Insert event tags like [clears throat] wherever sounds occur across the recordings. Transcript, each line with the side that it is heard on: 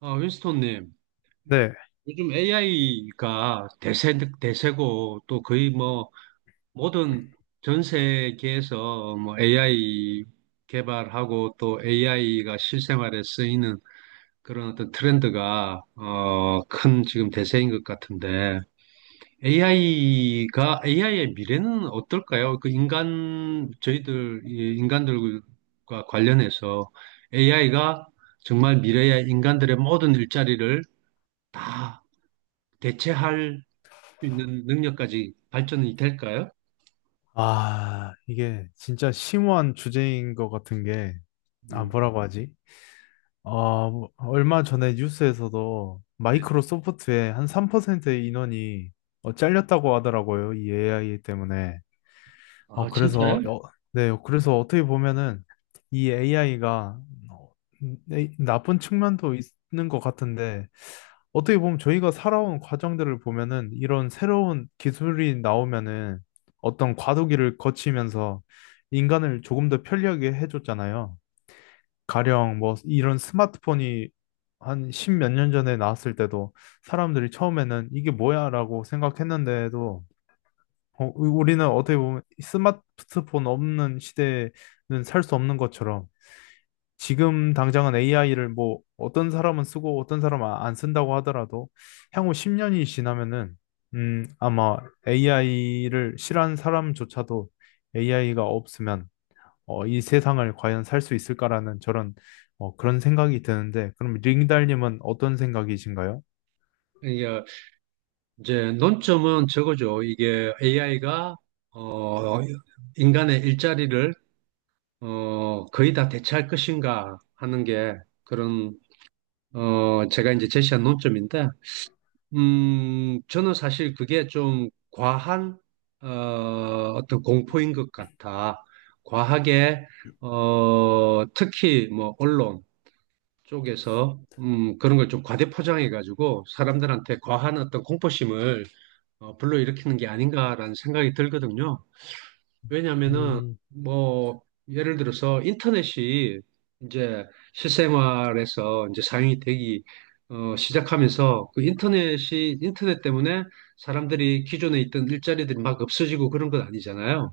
right: 아, 윈스톤님,
left: 네.
right: 요즘 AI가 대세고 또 거의 뭐 모든 전 세계에서 뭐 AI 개발하고 또 AI가 실생활에 쓰이는 그런 어떤 트렌드가 큰 지금 대세인 것 같은데 AI가 AI의 미래는 어떨까요? 그 인간 저희들 이 인간들과 관련해서 AI가 정말 미래의 인간들의 모든 일자리를 다 대체할 수 있는 능력까지 발전이 될까요?
left: 아, 이게 진짜 심오한 주제인 것 같은 게, 아,
right: 음,
left: 뭐라고 하지? 얼마 전에 뉴스에서도
right: 네.
left: 마이크로소프트의 한 3%의 인원이 잘렸다고 하더라고요. 이 AI 때문에. 어,
right: 아,
left: 그래서,
right: 진짜요?
left: 어, 네, 그래서 어떻게 보면은 이 AI가 나쁜 측면도 있는 것 같은데, 어떻게 보면 저희가 살아온 과정들을 보면은 이런 새로운 기술이 나오면은 어떤 과도기를 거치면서 인간을 조금 더 편리하게 해줬잖아요. 가령 뭐 이런 스마트폰이 한 십몇 년 전에 나왔을 때도 사람들이 처음에는 이게 뭐야라고 생각했는데도 우리는 어떻게 보면 스마트폰 없는 시대는 살 수 없는 것처럼 지금 당장은 AI를 뭐 어떤 사람은 쓰고 어떤 사람은 안 쓴다고 하더라도 향후 10년이 지나면은 아마 AI를 싫어하는 사람조차도 AI가 없으면 이 세상을 과연 살 수 있을까라는 그런 생각이 드는데 그럼 링달님은 어떤 생각이신가요?
right: 이게 이제 논점은 저거죠. 이게 AI가 어, 인간의 일자리를 거의 다 대체할 것인가 하는 게 그런 제가 이제 제시한 논점인데, 저는 사실 그게 좀 과한 어, 어떤 공포인 것 같아. 과하게 특히 뭐 언론 쪽에서 그런 걸 좀 과대 포장해가지고 사람들한테 과한 어떤 공포심을 불러일으키는 게 아닌가라는 생각이 들거든요. 왜냐하면은
left: 음,
right: 뭐 예를 들어서 인터넷이 이제 실생활에서 이제 사용이 되기 시작하면서 그 인터넷 때문에 사람들이 기존에 있던 일자리들이 막 없어지고 그런 건 아니잖아요.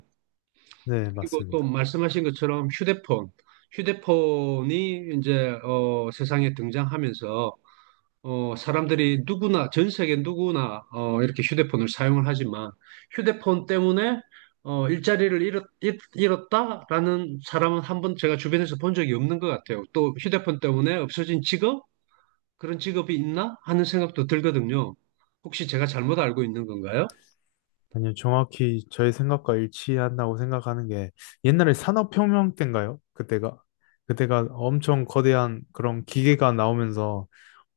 left: 네,
right: 그리고 또
left: 맞습니다.
right: 말씀하신 것처럼 휴대폰이 이제 세상에 등장하면서 사람들이 누구나, 전 세계 누구나, 이렇게 휴대폰을 사용을 하지만, 휴대폰 때문에, 일자리를 잃었, 다라는 사람은 한번 제가 주변에서 본 적이 없는 것 같아요. 또 휴대폰 때문에 없어진 직업? 그런 직업이 있나? 하는 생각도 들거든요. 혹시 제가 잘못 알고 있는 건가요?
left: 아니요, 정확히 저의 생각과 일치한다고 생각하는 게 옛날에 산업혁명 때인가요? 그때가 엄청 거대한 그런 기계가 나오면서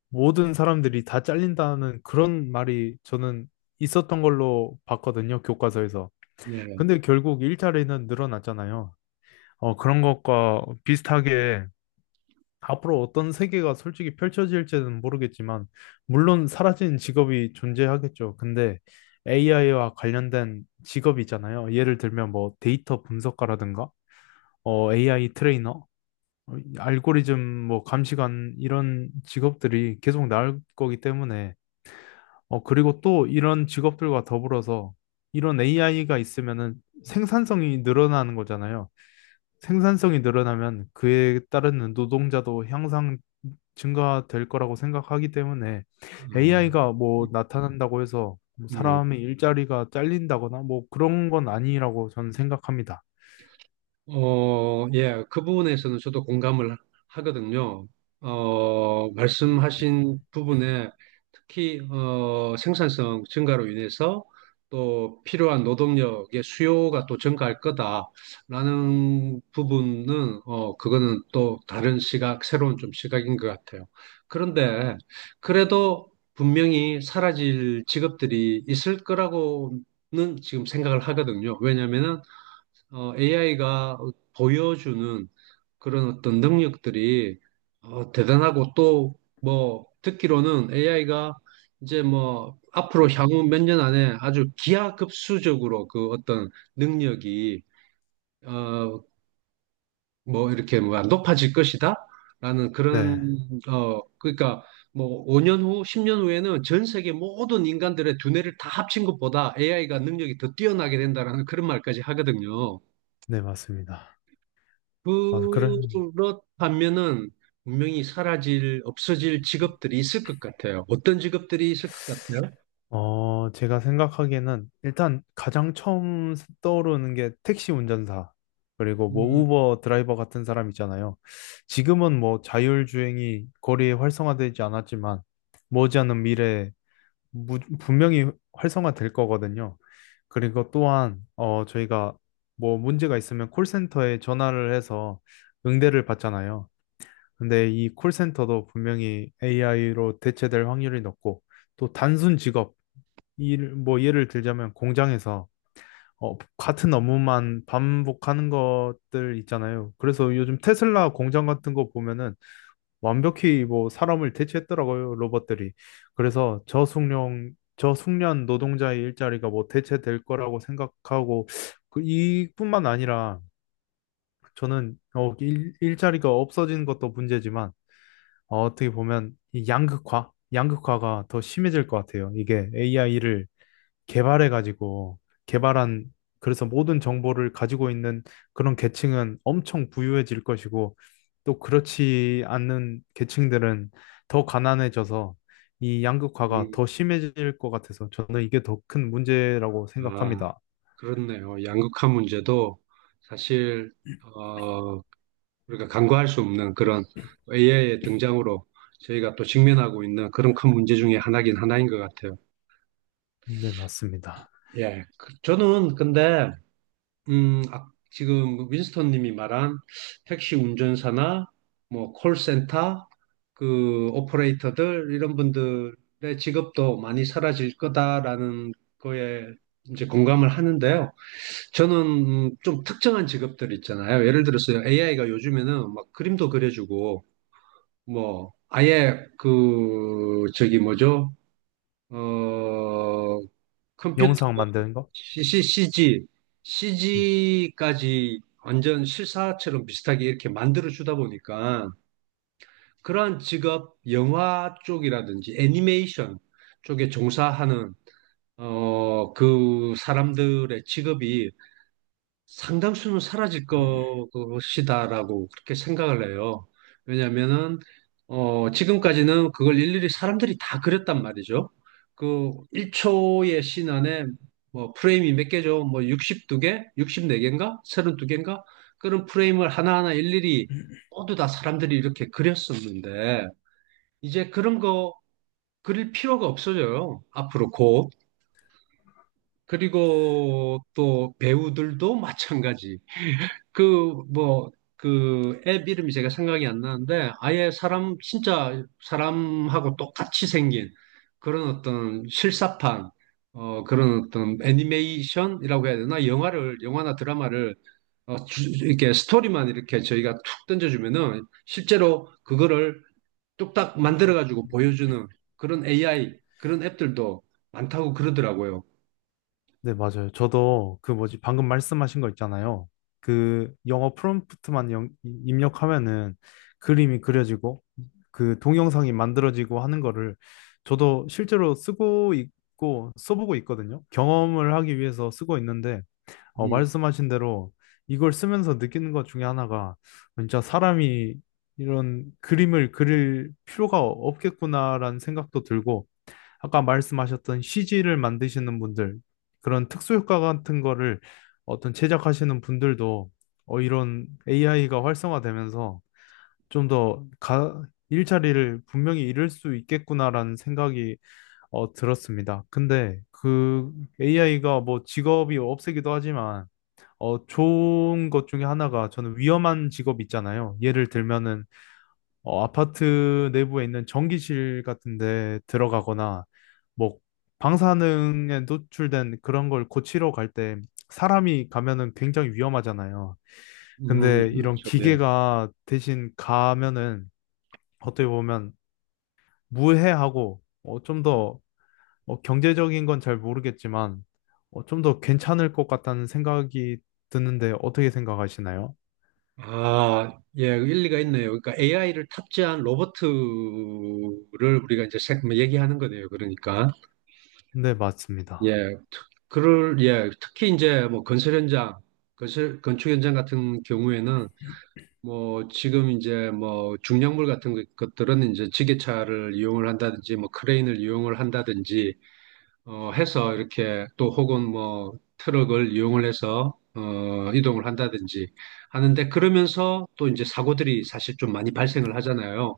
left: 모든 사람들이 다 잘린다는 그런 말이 저는 있었던 걸로 봤거든요, 교과서에서.
right: 예.
left: 근데 결국 일자리는 늘어났잖아요. 그런 것과 비슷하게 앞으로 어떤 세계가 솔직히 펼쳐질지는 모르겠지만, 물론 사라진 직업이 존재하겠죠. 근데 AI와 관련된 직업이잖아요. 예를 들면 뭐 데이터 분석가라든가, AI 트레이너, 알고리즘 뭐 감시관 이런 직업들이 계속 나올 거기 때문에, 그리고 또 이런 직업들과 더불어서 이런 AI가 있으면은 생산성이 늘어나는 거잖아요. 생산성이 늘어나면 그에 따른 노동자도 향상 증가될 거라고 생각하기 때문에
right: 음.
left: AI가 뭐 나타난다고 해서
right: 음.
left: 사람의 일자리가 잘린다거나 뭐 그런 건 아니라고 저는 생각합니다.
right: 예, 그 부분에서는 저도 공감을 하거든요. 말씀하신 부분에 특히 생산성 증가로 인해서 또 필요한 노동력의 수요가 또 증가할 거다라는 부분은 그거는 또 다른 시각, 새로운 좀 시각인 것 같아요. 그런데 그래도 분명히 사라질 직업들이 있을 거라고는 지금 생각을 하거든요. 왜냐면은 AI가 보여주는 그런 어떤 능력들이 대단하고 또 뭐 듣기로는 AI가 이제 뭐 앞으로 향후 몇 년 안에 아주 기하급수적으로 그 어떤 능력이 어, 뭐 이렇게 뭐 높아질 것이다 라는 그런
left: 네,
right: 어 그러니까 뭐 5년 후, 10년 후에는 전 세계 모든 인간들의 두뇌를 다 합친 것보다 AI가 능력이 더 뛰어나게 된다라는 그런 말까지 하거든요.
left: 네, 맞습니다. 아, 그래.
right: 그렇다면은 분명히 사라질, 없어질 직업들이 있을 것 같아요. 어떤 직업들이 있을 것 같아요?
left: 제가 생각하기에는 일단 가장 처음 떠오르는 게 택시 운전사, 그리고 뭐
right: 음.
left: 우버 드라이버 같은 사람 있잖아요. 지금은 뭐 자율주행이 거리에 활성화되지 않았지만 머지않은 미래에 분명히 활성화될 거거든요. 그리고 또한 저희가 뭐 문제가 있으면 콜센터에 전화를 해서 응대를 받잖아요. 근데 이 콜센터도 분명히 AI로 대체될 확률이 높고 또 단순 직업 일, 뭐 예를 들자면 공장에서 같은 업무만 반복하는 것들 있잖아요. 그래서 요즘 테슬라 공장 같은 거 보면은 완벽히 뭐 사람을 대체했더라고요, 로봇들이. 그래서 저숙련 노동자의 일자리가 뭐 대체될 거라고 생각하고 그 이뿐만 아니라 저는 일자리가 없어진 것도 문제지만 어, 어떻게 보면 이 양극화가 더 심해질 것 같아요. 이게 AI를 개발해가지고 개발한 그래서 모든 정보를 가지고 있는 그런 계층은 엄청 부유해질 것이고 또 그렇지 않는 계층들은 더 가난해져서 이 양극화가
right: 음.
left: 더 심해질 것 같아서 저는 이게 더 큰 문제라고
right: 아,
left: 생각합니다.
right: 그렇네요. 양극화 문제도 사실, 어, 우리가 간과할 수 없는 그런 AI의 등장으로 저희가 또 직면하고 있는 그런 큰 문제 중에 하나긴 하나인 것 같아요.
left: 네, 맞습니다.
right: 예. 저는 근데 아, 지금 뭐 윈스턴 님이 말한 택시 운전사나 뭐 콜센터 그 오퍼레이터들 이런 분들의 직업도 많이 사라질 거다라는 거에 이제 공감을 하는데요. 저는 좀 특정한 직업들 있잖아요. 예를 들어서 AI가 요즘에는 막 그림도 그려주고 뭐 아예 그 저기 뭐죠? 어 컴퓨터
left: 영상 만드는 거?
right: c g CG까지 완전 실사처럼 비슷하게 이렇게 만들어주다 보니까 그러한 직업, 영화 쪽이라든지 애니메이션 쪽에 종사하는 그 사람들의 직업이 상당수는 사라질 것이다라고 그렇게 생각을 해요. 왜냐면은, 지금까지는 그걸 일일이 사람들이 다 그렸단 말이죠. 그 1초의 씬 안에 뭐 프레임이 몇 개죠? 뭐 62개? 64개인가? 32개인가? 그런 프레임을 하나하나 일일이 모두 다 사람들이 이렇게 그렸었는데, 이제 그런 거 그릴 필요가 없어져요. 앞으로 곧. 그리고 또 배우들도 마찬가지. 그, 뭐, 그 앱 이름이 제가 생각이 안 나는데 아예 사람, 진짜 사람하고 똑같이 생긴 그런 어떤 실사판, 그런 어떤 애니메이션이라고 해야 되나? 영화를, 영화나 드라마를 이렇게 스토리만 이렇게 저희가 툭 던져주면은 실제로 그거를 뚝딱 만들어가지고 보여주는 그런 AI, 그런 앱들도 많다고 그러더라고요.
left: 네, 맞아요. 저도 그 뭐지, 방금 말씀하신 거 있잖아요. 그 영어 프롬프트만 입력하면은 그림이 그려지고 그 동영상이 만들어지고 하는 거를 저도 실제로 쓰고 있고 써보고 있거든요. 경험을 하기 위해서 쓰고 있는데, 어,
right: 음.
left: 말씀하신 대로 이걸 쓰면서 느끼는 것 중에 하나가 진짜 사람이 이런 그림을 그릴 필요가 없겠구나라는 생각도 들고 아까 말씀하셨던 CG를 만드시는 분들, 그런 특수효과 같은 거를 어떤 제작하시는 분들도 이런 AI가 활성화되면서 좀 더 일자리를 분명히 잃을 수 있겠구나라는 생각이 들었습니다. 근데 그 AI가 뭐 직업이 없애기도 하지만 어, 좋은 것 중에 하나가 저는 위험한 직업 있잖아요. 예를 들면은 아파트 내부에 있는 전기실 같은 데 들어가거나 뭐 방사능에 노출된 그런 걸 고치러 갈 때 사람이 가면은 굉장히 위험하잖아요.
right: 음.
left: 근데 이런
right: 그렇죠. 네.
left: 기계가 대신 가면은 어떻게 보면 무해하고 좀더 경제적인 건 잘 모르겠지만 좀더 괜찮을 것 같다는 생각이 드는데 어떻게 생각하시나요?
right: 아, 예, 그 일리가 있네요. 그러니까 AI를 탑재한 로버트를 우리가 이제 뭐 얘기하는 거네요. 그러니까
left: 네, 맞습니다.
right: 예, 특히 이제 뭐 건설 현장, 건설 건축 현장 같은 경우에는 뭐 지금 이제 뭐 중량물 같은 것들은 이제 지게차를 이용을 한다든지 뭐 크레인을 이용을 한다든지 해서 이렇게 또 혹은 뭐 트럭을 이용을 해서 이동을 한다든지 하는데 그러면서 또 이제 사고들이 사실 좀 많이 발생을 하잖아요.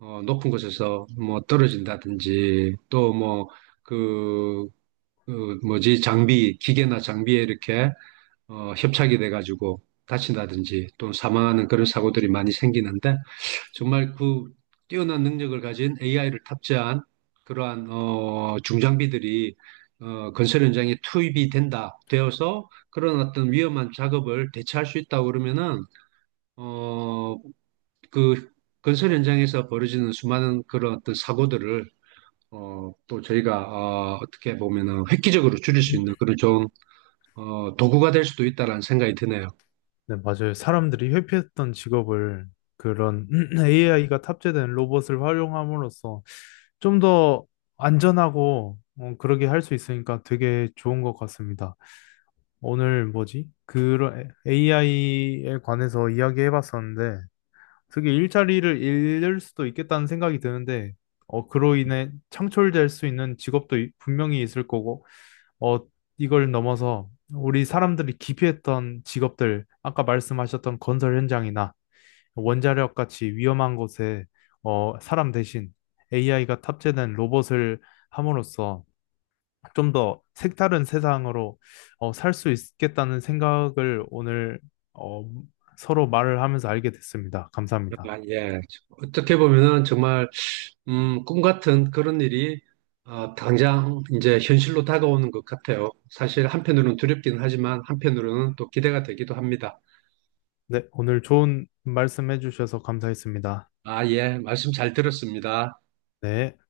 right: 높은 곳에서 뭐 떨어진다든지 또 뭐 그, 그 뭐지, 장비, 기계나 장비에 이렇게 협착이 돼가지고 다친다든지 또 사망하는 그런 사고들이 많이 생기는데 정말 그 뛰어난 능력을 가진 AI를 탑재한 그러한 중장비들이 건설 현장에 투입이 된다 되어서 그런 어떤 위험한 작업을 대체할 수 있다고 그러면은 어, 그 건설 현장에서 벌어지는 수많은 그런 어떤 사고들을 또 저희가 어떻게 보면은 획기적으로 줄일 수 있는 그런 좋은 도구가 될 수도 있다라는 생각이 드네요.
left: 네, 맞아요. 사람들이 회피했던 직업을 그런 [clears throat] AI가 탑재된 로봇을 활용함으로써 좀 더 안전하고 그러게 할 수 있으니까 되게 좋은 것 같습니다. 오늘 뭐지? 그런 AI에 관해서 이야기해 봤었는데 그게 일자리를 잃을 수도 있겠다는 생각이 드는데 그로 인해 창출될 수 있는 직업도 분명히 있을 거고 어, 이걸 넘어서 우리 사람들이 기피했던 직업들, 아까 말씀하셨던 건설 현장이나 원자력 같이 위험한 곳에 사람 대신 AI가 탑재된 로봇을 함으로써 좀 더 색다른 세상으로 살수 있겠다는 생각을 오늘 어, 서로 말을 하면서 알게 됐습니다. 감사합니다.
right: 아, 예. 어떻게 보면은 정말, 꿈 같은 그런 일이, 당장 이제 현실로 다가오는 것 같아요. 사실 한편으로는 두렵긴 하지만 한편으로는 또 기대가 되기도 합니다.
left: 네, 오늘 좋은 말씀 해주셔서 감사했습니다.
right: 아, 예. 말씀 잘 들었습니다.
left: 네.